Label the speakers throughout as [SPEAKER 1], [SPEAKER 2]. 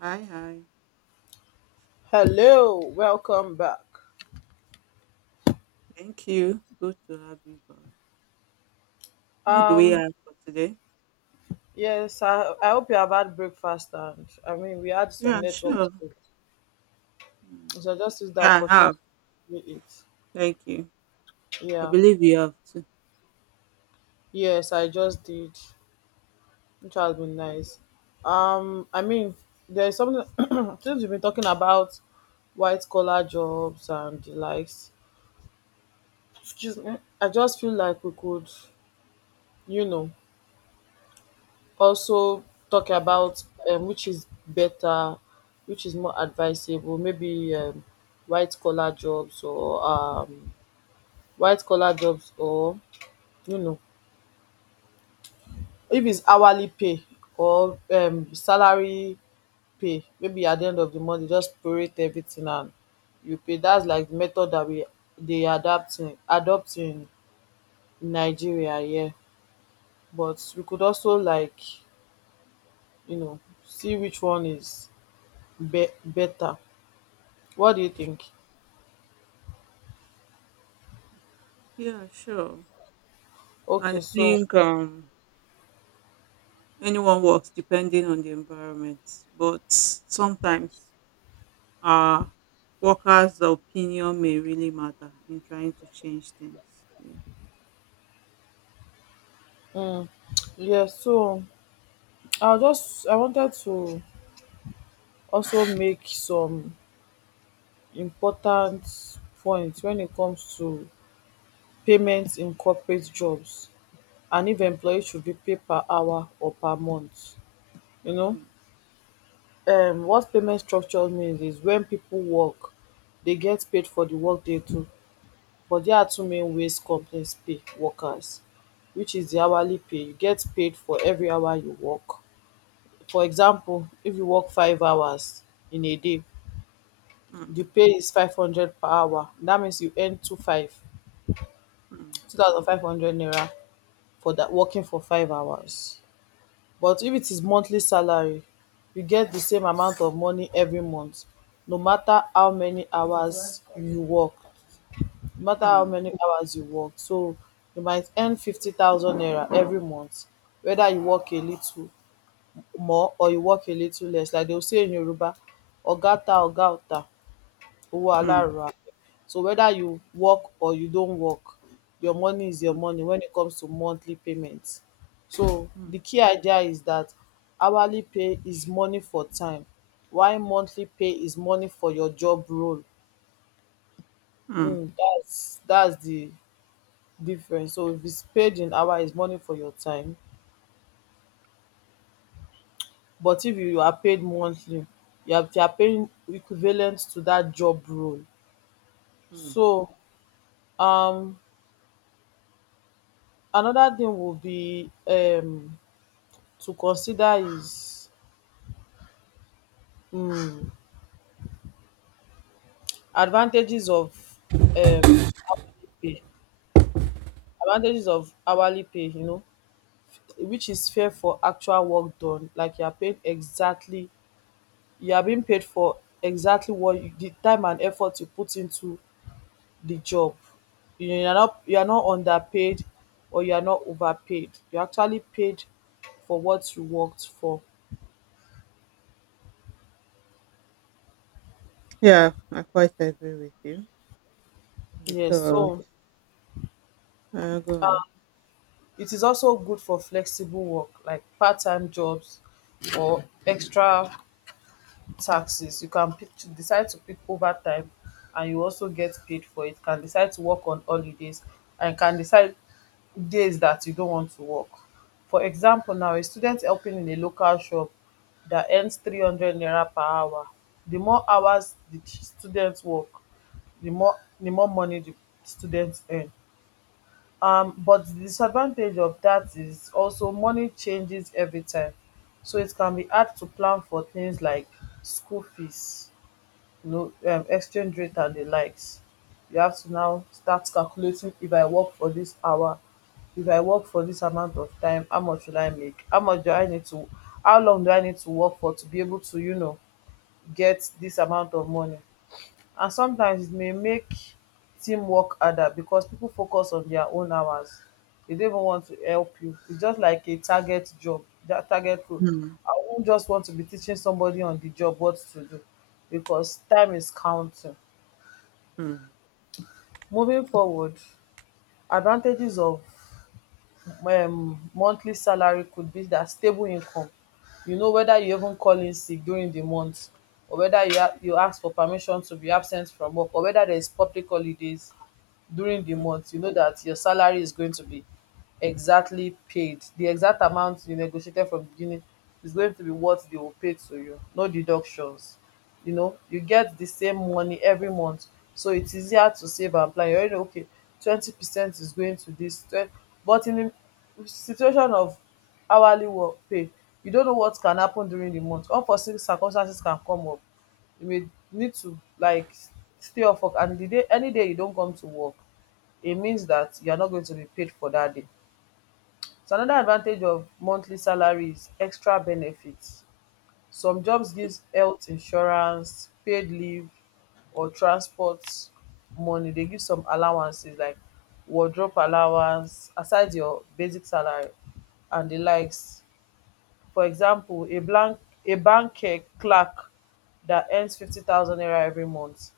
[SPEAKER 1] Hi, hi.
[SPEAKER 2] Hello, welcome back.
[SPEAKER 1] Thank you. Good to have you back. What do we
[SPEAKER 2] Um,
[SPEAKER 1] have for today?
[SPEAKER 2] yes, I hope you have had breakfast, and I mean we had some
[SPEAKER 1] Yeah,
[SPEAKER 2] network
[SPEAKER 1] sure.
[SPEAKER 2] too.
[SPEAKER 1] Mm.
[SPEAKER 2] So I just used the
[SPEAKER 1] Yeah, I
[SPEAKER 2] opportunity
[SPEAKER 1] have.
[SPEAKER 2] to do it.
[SPEAKER 1] Thank you. I
[SPEAKER 2] Yeah.
[SPEAKER 1] believe you have too.
[SPEAKER 2] Yes, I just did, which has
[SPEAKER 1] Okay,
[SPEAKER 2] been
[SPEAKER 1] great.
[SPEAKER 2] nice. I mean, there's something since we've been talking about white collar jobs and the likes. Excuse me, I just feel like we could, you know, also talk about which is better, which is more advisable, maybe white collar jobs or white collar jobs or you know if it's hourly pay or salary pay. Maybe at the end of the month they just prorate everything and you pay. That's like the method that we they adapting adopting in Nigeria here, but we could also, like, you know see which one is be better. What do you think?
[SPEAKER 1] Yeah, sure. I
[SPEAKER 2] Okay, so
[SPEAKER 1] think anyone works depending on the environment, but sometimes uh workers' opinion may really matter in trying to change things. Yeah.
[SPEAKER 2] um yeah, so I wanted to also make some important points when it comes to payments in corporate jobs, and if employees should be paid per hour or per month. You know,
[SPEAKER 1] Mm,
[SPEAKER 2] what payment structure means is when people work, they get paid for the work they do. But there are two main ways companies pay workers, which is the hourly pay. You get paid for every hour you work. For example, if you work 5 hours in a day, the
[SPEAKER 1] mm,
[SPEAKER 2] pay is 500 per hour. That means you earn
[SPEAKER 1] mm,
[SPEAKER 2] 2,500 naira for that, working for 5 hours. But if it is monthly salary, you get the same amount of money every month, no matter how many hours you work. No matter how many hours you work. So you might earn 50,000 naira every month, whether you work a little more or you work a little less. Like they will say in Yoruba, ogata ogata.
[SPEAKER 1] mm,
[SPEAKER 2] Walara. So whether you work or you don't work, your money is your
[SPEAKER 1] mm,
[SPEAKER 2] money when it comes to monthly payments. So
[SPEAKER 1] mm,
[SPEAKER 2] the key idea is that hourly pay is money for time, while monthly pay is money for your job role.
[SPEAKER 1] mm,
[SPEAKER 2] Mm, that's the difference. So if it's paid in hour, it's money for your time. But if you are paid monthly, you are paying equivalent to that job role.
[SPEAKER 1] mm.
[SPEAKER 2] So um another thing will be to consider is um advantages of um hourly pay. Advantages of hourly pay, which is fair for actual work done. Like, you are paid exactly, you are being paid for exactly what you, the time and effort you put into the job. You are not underpaid, or you are not overpaid. You are actually paid for what you worked for.
[SPEAKER 1] Yeah, I quite agree with you.
[SPEAKER 2] Yes,
[SPEAKER 1] Because
[SPEAKER 2] so
[SPEAKER 1] I go.
[SPEAKER 2] it is also good for flexible work like part-time jobs or extra taxes. You can pick decide to pick overtime and you also get paid for it. Can decide to work on holidays, and can decide days that you don't want to work. For example now, a student helping in a local shop that earns 300 naira per hour, the more hours the student work, the more the more money the student earn. But the disadvantage of that is also money changes every time, so it can be hard to plan for things like school fees, exchange rate and the likes. You have to now start calculating, if I work for this hour, if I work for this amount of time, how much will I make, how long do I need to work for to be able to get this amount of money. And sometimes it may make teamwork harder because people focus on their own hours. They don't even want to help you. It's just like a target job, that target role.
[SPEAKER 1] Mm,
[SPEAKER 2] I won't just want to be teaching somebody on the job what to do because time is counting.
[SPEAKER 1] mm,
[SPEAKER 2] Moving forward, advantages of monthly salary could be that stable income. Whether you even call in sick during the month, or whether you ask for permission to be absent from work, or whether there is public holidays during the month, you know that your salary is going to be exactly paid. The exact amount you negotiated from the beginning is going to be what they will pay to you. No deductions. You get the same money every month, so it's easier to save and plan. You already know, okay, 20% is going to this twen-, but in the situation of hourly work pay, you don't know what can happen during the month. Unforeseen circumstances can come up. You may need to, like, stay off work, and the day any day you don't come to work, it means that you are not going to be paid for that day. So another advantage of monthly salary is extra benefits. Some jobs give health insurance, paid leave, or transport money. They give some allowances like wardrobe allowance aside your basic salary and the likes. For example, a bank clerk that earns 50,000 naira every month,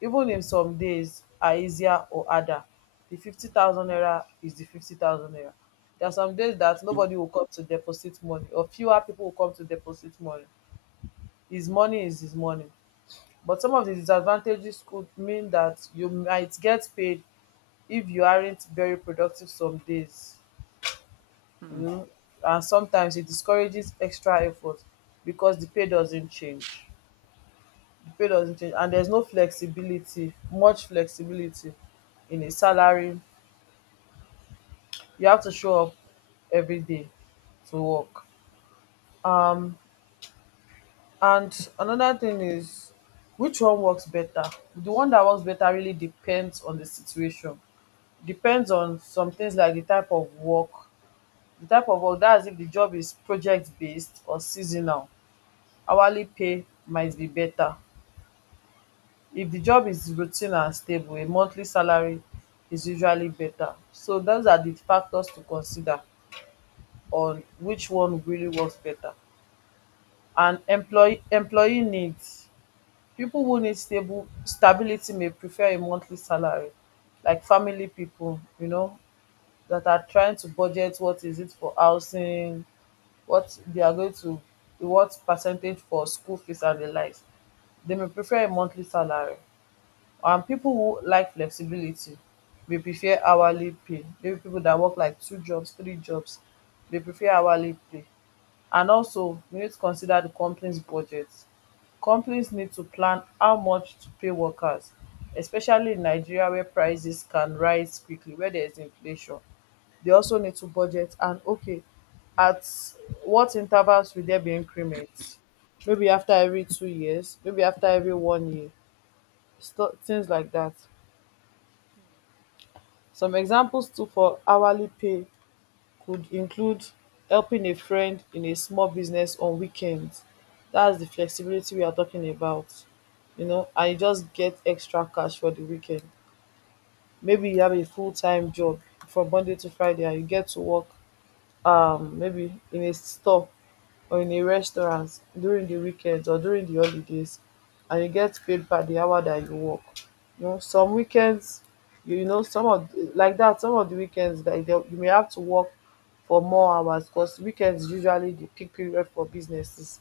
[SPEAKER 2] even if some days are easier or harder, the 50,000 naira is the 50,000 naira. There are some days that
[SPEAKER 1] mm,
[SPEAKER 2] nobody will come to deposit money, or fewer people will come to deposit money. His money is his money. But some of the disadvantages could mean that you might get paid if you aren't very productive some days.
[SPEAKER 1] mm,
[SPEAKER 2] um and sometimes it discourages extra effort because the pay doesn't change. The pay doesn't change, and there's no flexibility, much flexibility in a salary. You have to show up every day to work. um And another thing is, which one works better? The one that works better really depends on the situation. Depends on some things like the type of work. The type of work, that's if the job is project based or seasonal, hourly pay might be better. If the job is routine and stable, a monthly salary is usually better. So those are the factors to consider on which one really works better. And employee needs. People who need stable stability may prefer a monthly salary, like family people, that are trying to budget, what is it for housing, what they are going to, what percentage for school fees and the likes. They may prefer a monthly salary. People who like flexibility dey prefer hourly pay, maybe people that work like two jobs, three jobs, they prefer hourly pay. And also, we need to consider the company's budget. Companies need to plan how much to pay workers, especially in Nigeria, where prices can rise quickly, where there is inflation. They also need to budget, and okay, at what intervals will there be increments? Maybe after every 2 years, maybe after every one year, things like that. Some examples too for hourly pay could include helping a friend in a small business on weekends. That's the flexibility we are talking about, and you just get extra cash for the weekend. Maybe you have a full time job from Monday to Friday, and you get to work, maybe in a store or in a restaurant during the weekends or during the holidays, and you get paid per the hour that you work. Some weekends, some of like that, some of the weekends that you may have to work for more hours because weekends usually the peak period for businesses,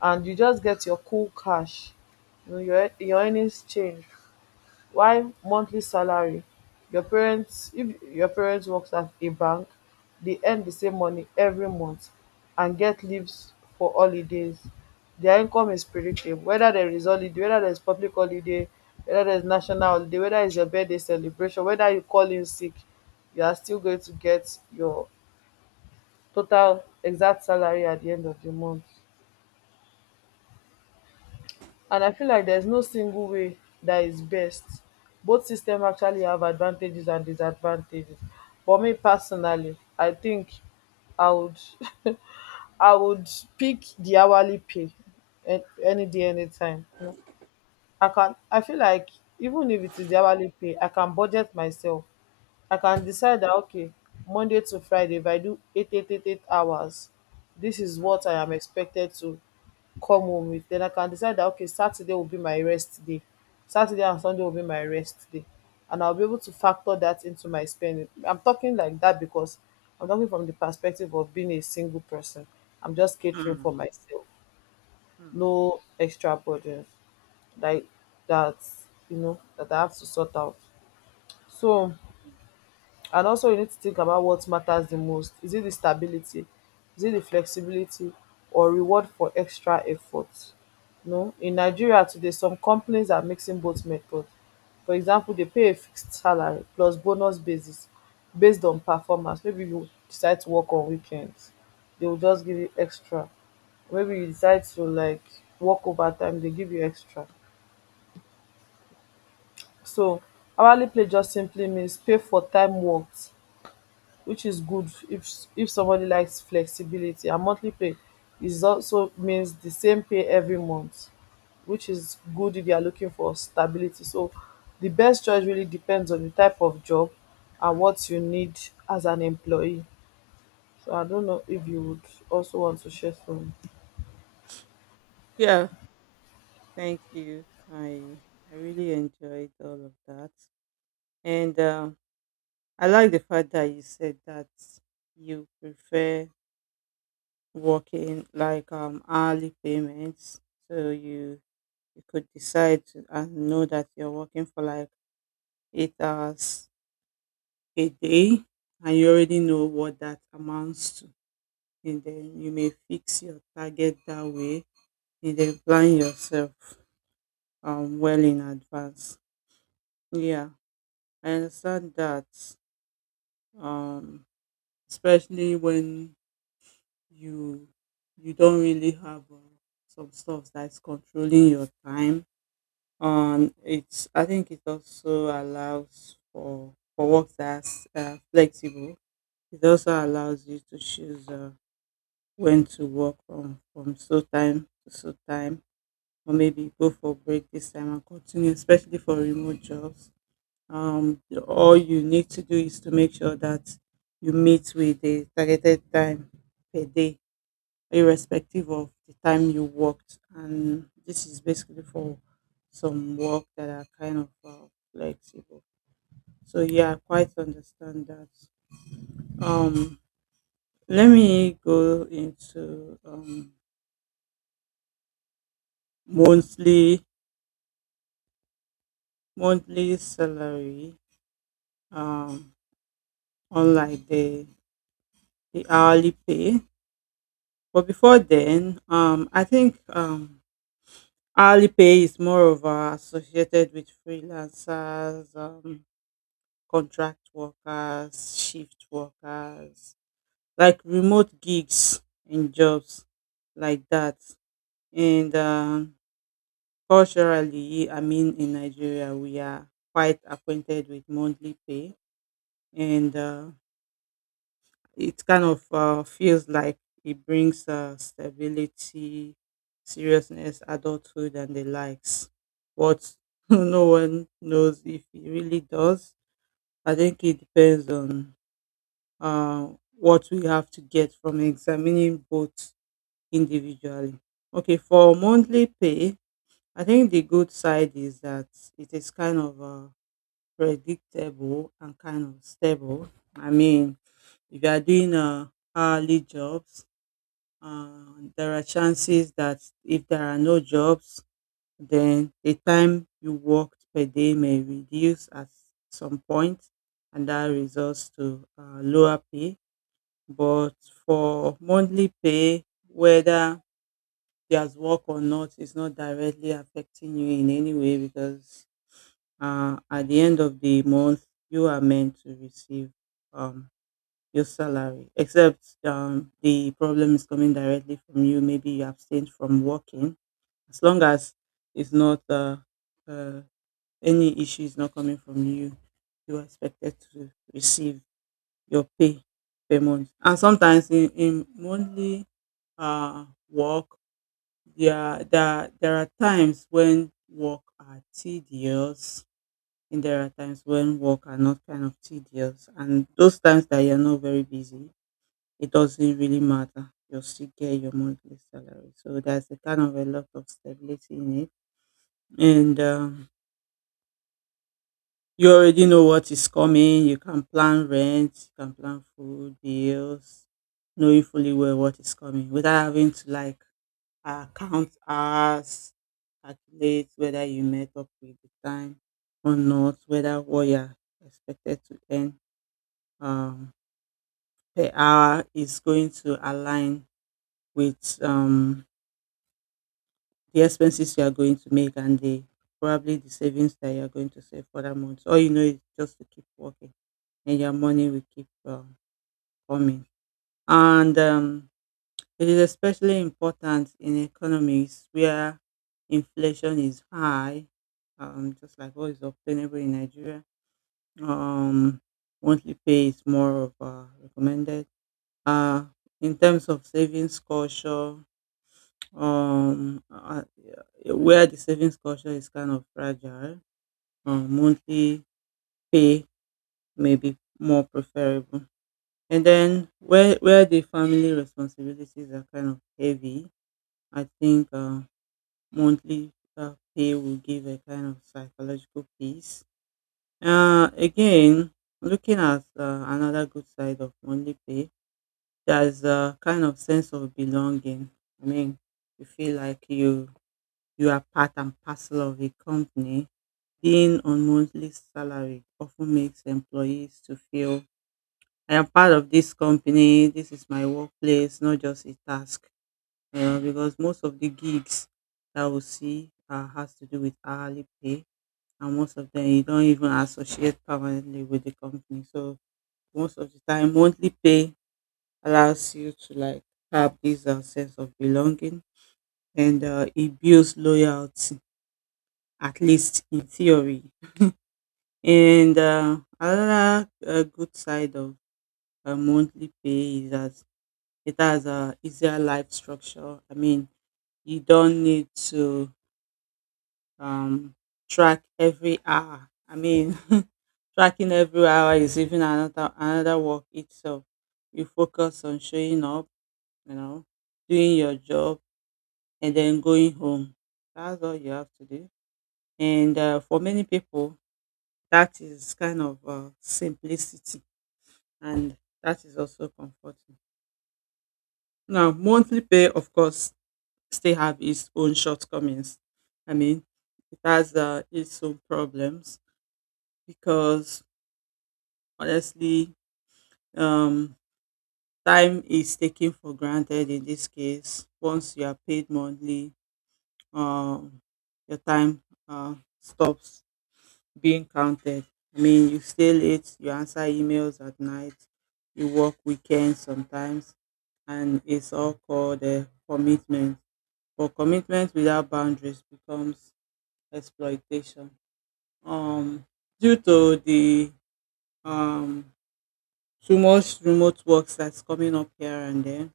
[SPEAKER 2] and you just get your cool cash. Your earnings change, while monthly salary, your parents if your parents works at a bank, they earn the same money every month and get leaves for holidays. Their income is predictable, whether there is holiday, whether there is public holiday, whether there is national holiday, whether it's your birthday celebration, whether you call in sick, you are still going to get your total exact salary at the end of the month. And I feel like there's no single way that is best. Both systems actually have advantages and disadvantages. For me personally, I think I would I would pick the hourly pay any day, anytime. I feel like, even if it is the hourly pay, I can budget myself. I can decide that, okay, Monday to Friday, if I do eight hours, this is
[SPEAKER 1] mm,
[SPEAKER 2] what I am expected to come home with. Then I can decide that, okay, Saturday will be my rest day, Saturday and Sunday will be my rest day, and I'll be able to factor that into my spending. I'm talking like that because I'm talking from the perspective of being a single person. I'm just catering
[SPEAKER 1] mm,
[SPEAKER 2] for myself,
[SPEAKER 1] mm.
[SPEAKER 2] no extra burden like that. You know that I have to sort out. So, and also, you need to think about what matters the most. Is it the stability, is it the flexibility, or reward for extra effort? No, in Nigeria today some companies are mixing both methods. For example, they pay a fixed salary plus bonus basis based on performance. Maybe you decide to work on weekends, they will just give you extra. Maybe you decide to, like, work overtime, they give you extra. So hourly pay just simply means pay for time worked, which is good if somebody likes flexibility. And monthly pay is also means the same pay every month, which is good if you are looking for stability. So the best choice really depends on the type of job and what you need as an employee. So I don't know if you would also want to share some.
[SPEAKER 1] Yeah, thank you. I really enjoyed all of that, and I like the fact that you said that you prefer working like hourly payments, so you could decide to and know that you're working for like 8 hours a day, and you already know what that amounts to. And then you may fix your target that way and then plan yourself, well in advance. Yeah, I understand that. Um, especially when you you don't really have some stuff that's controlling your time. It's I think it also allows for work that's flexible. It also allows you to choose, when to work from so time to so time, or maybe go for a break this time and continue, especially for remote jobs. Um, all you need to do is to make sure that you meet with the targeted time per day, irrespective of the time you worked. And this is basically for some work that are kind of flexible. So yeah, I quite understand that. Um, let me go into monthly monthly salary. Um, unlike the hourly pay. But before then, I think hourly pay is more of, associated with freelancers, contract workers, shift workers, like remote gigs and jobs like that. And culturally, I mean, in Nigeria, we are quite acquainted with monthly pay, and it kind of feels like it brings, stability, seriousness, adulthood, and the likes. But no one knows if it really does. I think it depends on uh, what we have to get from examining both individually. Okay, for monthly pay, I think the good side is that it is kind of predictable and kind of stable. I mean, if you are doing hourly jobs, there are chances that if there are no jobs, then the time you worked per day may reduce at some point, and that results to lower pay. But for monthly pay, whether there's work or not, is not directly affecting you in any way, because at the end of the month, you are meant to receive um, your salary, except the problem is coming directly from you. Maybe you abstained from working. As long as it's not uh, any issue is not coming from you, you are expected to receive your pay per month. And sometimes in monthly work, there are times when work are tedious. And there are times when work are not kind of tedious, and those times that you're not very busy, it doesn't really matter. You'll still get your monthly salary. So there's a kind of a lot of stability in it. And you already know what is coming. You can plan rent, you can plan food, bills, knowing fully well what is coming, without having to, like, count hours, calculate whether you met up with the time or not, whether what you're expected to earn um, per hour is going to align with the expenses you are going to make and the probably the savings that you are going to save for that month. All you know is just to keep working and your money will keep coming. And it is especially important in economies where inflation is high, just like what is obtainable in Nigeria. Um, monthly pay is more of recommended. Uh, in terms of savings culture, yeah, where the savings culture is kind of fragile, monthly pay may be more preferable, and then where the family responsibilities are kind of heavy, I think monthly pay will give a kind of psychological peace. Again, looking at another good side of monthly pay, there's a kind of sense of belonging. I mean, you feel like you are part and parcel of a company. Being on monthly salary often makes employees to feel I am part of this company. This is my workplace, not just a task. Because most of the gigs that we see has to do with hourly pay, and most of them you don't even associate permanently with the company. So most of the time, monthly pay allows you to, like, have this sense of belonging, and it builds loyalty, at least in theory. And, another, good side of a monthly pay is that it has a easier life structure. I mean, you don't need to, um, track every hour. I mean, tracking every hour is even another work itself. You focus on showing up, you know, doing your job, and then going home. That's all you have to do. And for many people, that is kind of simplicity, and that is also comforting. Now, monthly pay, of course, still have its own shortcomings. I mean, it has its own problems, because honestly, um, time is taken for granted in this case. Once you are paid monthly, um, your time uh, stops being counted. I mean, you stay late, you answer emails at night, you work weekends sometimes, and it's all called a commitment. But commitment without boundaries becomes exploitation. Um, due to the um, too much remote works that's coming up here and there,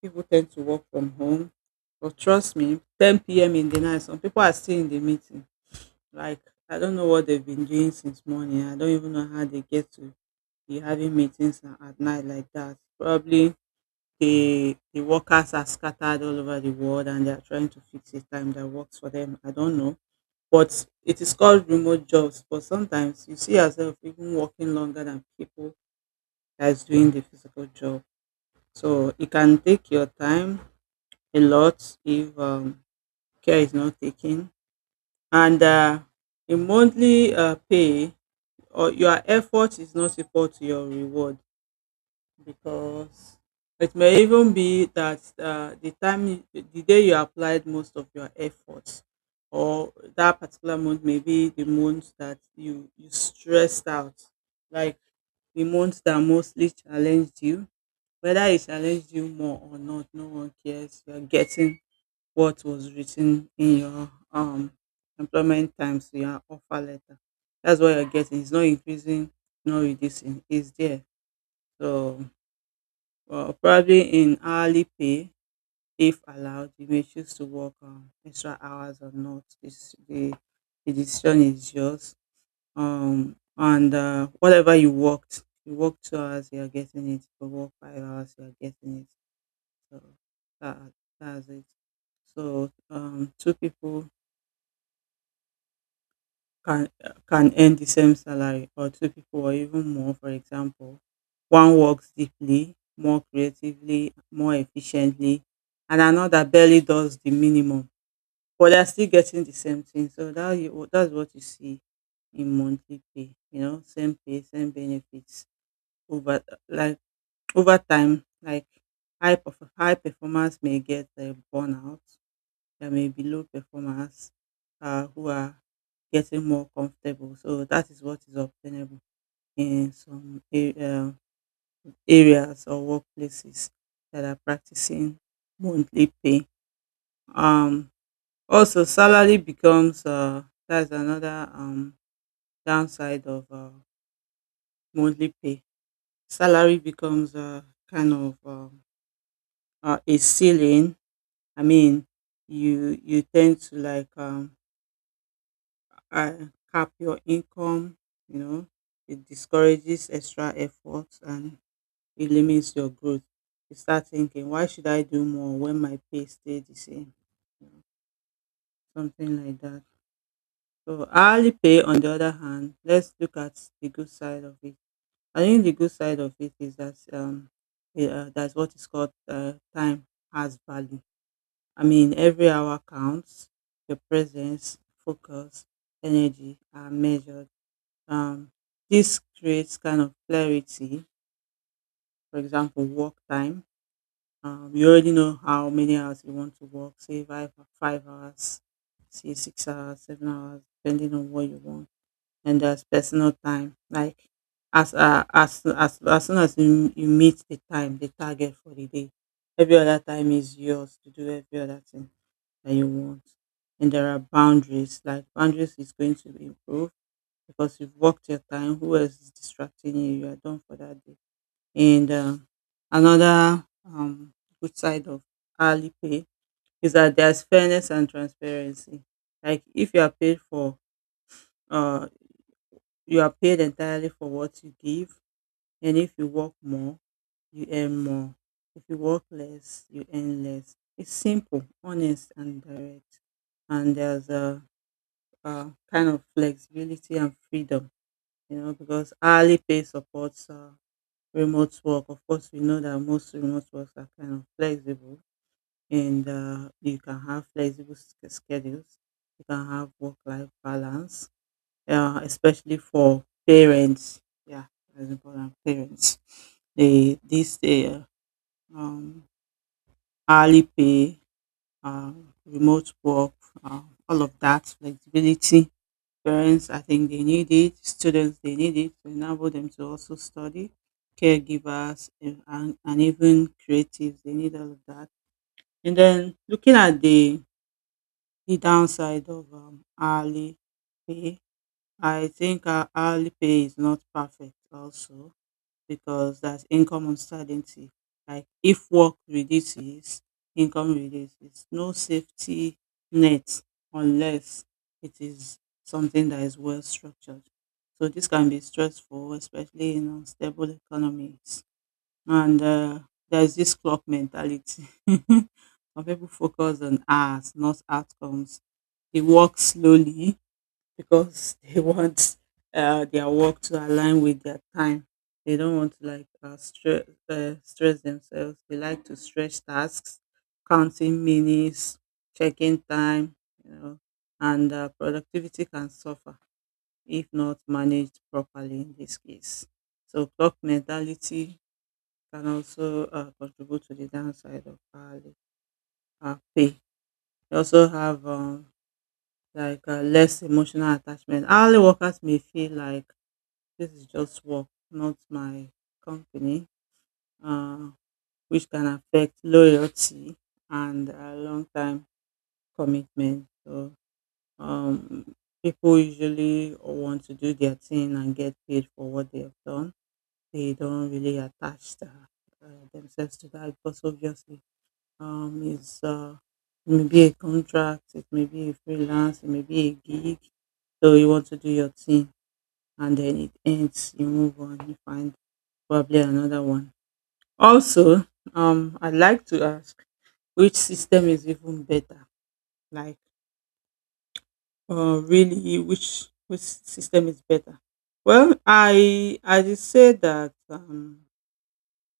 [SPEAKER 1] people tend to work from home. But trust me, 10 p.m. in the night, some people are still in the meeting. Like, I don't know what they've been doing since morning. I don't even know how they get to be having meetings at night like that. Probably the workers are scattered all over the world and they are trying to fix a time that works for them. I don't know. But it is called remote jobs. But sometimes you see yourself even working longer than people that is doing the physical job. So it can take your time a lot if care is not taken. And in monthly pay, or your effort is not equal to your reward, because it may even be that the day you applied most of your efforts, or that particular month may be the month that you stressed out, like the month that mostly challenged you. Whether it challenged you more or not, no one cares. You're getting what was written in your employment times, your offer letter. That's what you're getting. It's not increasing, not reducing, it's there. So, well, probably in hourly pay, if allowed, you may choose to work extra hours or not. It's the decision is yours. And whatever you worked, you work 2 hours, you are getting it. You work 5 hours, you are getting it. So that, that's it. So two people can can earn the same salary, or two people or even more. For example, one works deeply, more creatively, more efficiently, and another barely does the minimum, but they're still getting the same thing. So that's what you see in monthly pay. You know, same pay, same benefits over, like, over time, like high performers may get a burnout. There may be low performers, who are getting more comfortable. So that is what is obtainable in some areas or workplaces that are practicing monthly pay. Um, also, salary becomes, that's another downside of monthly pay. Salary becomes kind of a ceiling. I mean, you tend to, like, uh, cap your income. You know, it discourages extra efforts, and it limits your growth. You start thinking, why should I do more when my pay stay the same? You know, something like that. So hourly pay, on the other hand, let's look at the good side of it. I think the good side of it is that that's what is called time has value. I mean, every hour counts. Your presence, focus, energy are measured. Um, this creates kind of clarity. For example, work time. You already know how many hours you want to work, say five, 5 hours, say 6 hours, 7 hours, depending on what you want. And there's personal time. Like, as soon as you meet the time, the target for the day, every other time is yours to do every other thing that you want. And there are boundaries. Like boundaries is going to improve because you've worked your time. Who else is distracting you? You are done for that day and another good side of hourly pay is that there's fairness and transparency. Like if you are paid for, uh, you are paid entirely for what you give, and if you work more, you earn more. If you work less, you earn less. It's simple, honest, and direct. And there's a kind of flexibility and freedom, you know, because hourly pay supports remote work. Of course, we know that most remote works are kind of flexible, and you can have flexible schedules. You can have work-life balance, especially for parents. Yeah, that's important. Parents, they this um, hourly pay, uh, remote work, uh, all of that flexibility Parents, I think they need it. Students, they need it to enable them to also study. Caregivers and even creatives, they need all of that. And then looking at the downside of hourly pay, I think our hourly pay is not perfect also because that's income uncertainty. Like if work reduces, income reduces. No safety net unless it is something that is well structured. So this can be stressful, especially in unstable economies. And there's this clock mentality. Some people focus on hours, not outcomes. They work slowly because they want their work to align with their time. They don't want to like stress themselves. They like to stretch tasks, counting minutes, checking time, you know, and productivity can suffer if not managed properly in this case. So clock mentality can also contribute to the downside of hourly pay. We also have less emotional attachment. Hourly workers may feel like this is just work, not my company, uh, which can affect loyalty and long time commitment. So, um, people usually want to do their thing and get paid for what they have done. They don't really attach themselves to that because obviously um, it's uh, it may be a contract, it may be a freelance, it may be a gig. So you want to do your thing and then it ends, you move on, you find probably another one. Also, I'd like to ask, which system is even better? Like, really, which system is better? Well, I did say that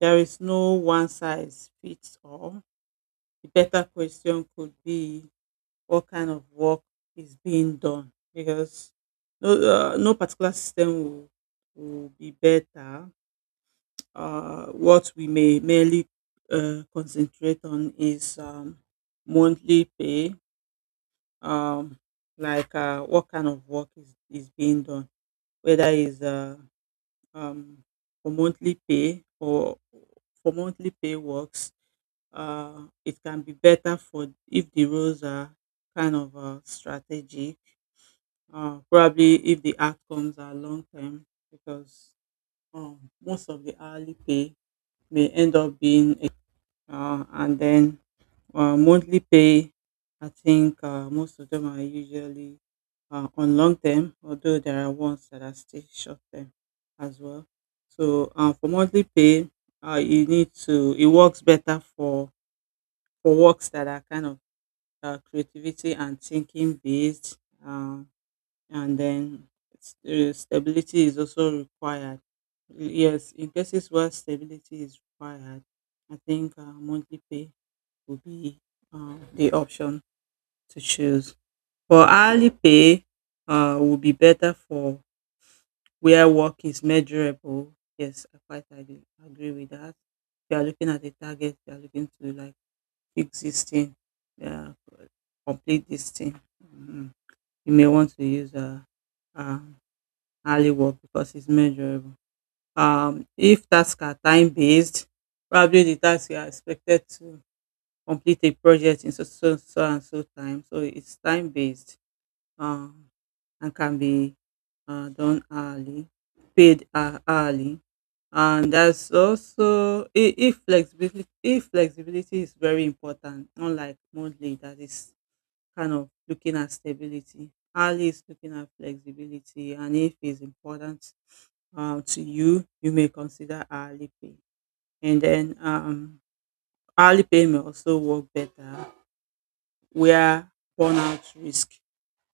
[SPEAKER 1] there is no one size fits all. The better question could be what kind of work is being done, because no particular system will be better. What we may merely concentrate on is monthly pay, um, what kind of work is being done, whether it's um, for monthly pay or for monthly pay works. It can be better for if the roles are kind of strategic, probably if the outcomes are long term, because um, most of the hourly pay may end up being. And then monthly pay, I think most of them are usually on long term, although there are ones that are still short term as well. So for monthly pay, you need to, it works better for works that are kind of creativity and thinking based. Uh, and then stability is also required. Yes, in cases where stability is required, I think monthly pay would be the option to choose. For hourly pay, would be better for where work is measurable. Yes, I quite agree with that. If you are looking at a target, you are looking to like fix this thing, yeah, complete this thing. Mm. You may want to use a hourly work because it's measurable. If tasks are time based, probably the tasks you are expected to complete a project in so so so and so time. So it's time based um, and can be done hourly, paid hourly. And that's also if flexibility is very important, unlike monthly that is kind of looking at stability. Hourly is looking at flexibility, and if it's important to you, you may consider hourly pay. And then hourly pay may also work better where burnout risk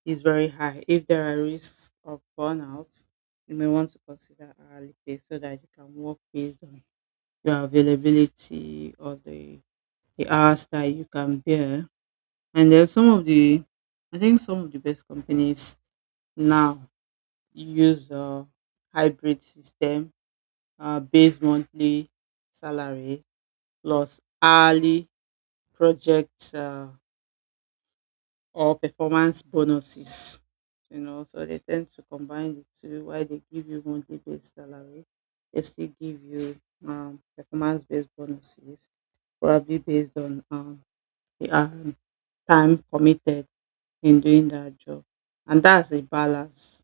[SPEAKER 1] is very high. If there are risks of burnout, you may want to consider hourly pay so that you can work based on your availability or the hours that you can bear. And then some of the, I think some of the best companies now use a hybrid system, base monthly salary plus hourly project or performance bonuses, you know, so they tend to combine the two while they give you monthly based salary. They still give you performance based bonuses, probably based on the time committed in doing that job. And that's a balance,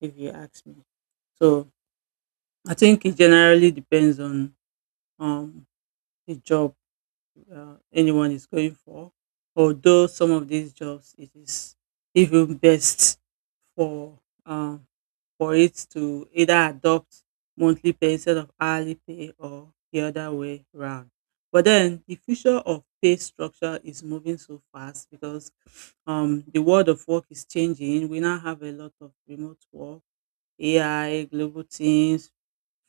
[SPEAKER 1] if you ask me. So I think it generally depends on um, the job anyone is going for. Although some of these jobs, it is even best for um, for it to either adopt monthly pay instead of hourly pay or the other way round. But then the future of pay structure is moving so fast because the world of work is changing. We now have a lot of remote work, AI, global teams,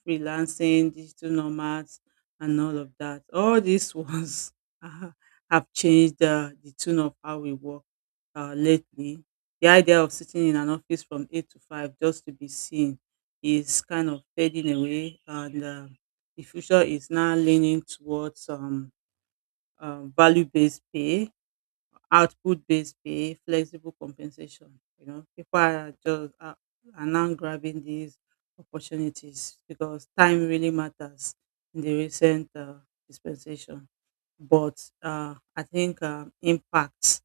[SPEAKER 1] freelancing, digital nomads, and all of that. All these ones ah, have changed the tune of how we work lately. The idea of sitting in an office from 8 to 5 just to be seen is kind of fading away, and the future is now leaning towards value based pay, output-based pay, flexible compensation. You know, people are are now grabbing these opportunities because time really matters in the recent dispensation. But I think impact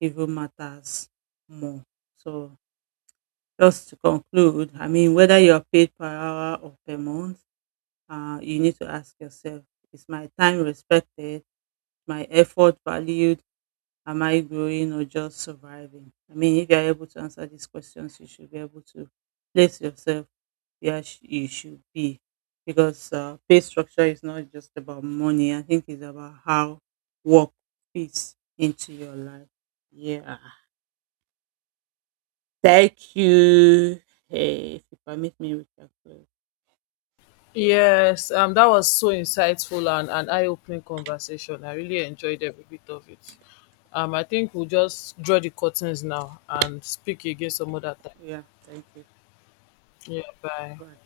[SPEAKER 1] even matters more. So just to conclude, I mean, whether you are paid per hour or per month, you need to ask yourself: Is my time respected? My effort valued? Am I growing or just surviving? I mean, if you're able to answer these questions, you should be able to place yourself where you should be. Because pay structure is not just about money, I think it's about how work fits into your life. Yeah. Thank you. Hey, if you permit me, we can close.
[SPEAKER 2] Yes, that was so insightful and an eye-opening conversation. I really enjoyed every bit of it. I think we'll just draw the curtains now and speak again some other time.
[SPEAKER 1] Yeah, thank you.
[SPEAKER 2] Yeah, bye.
[SPEAKER 1] Bye.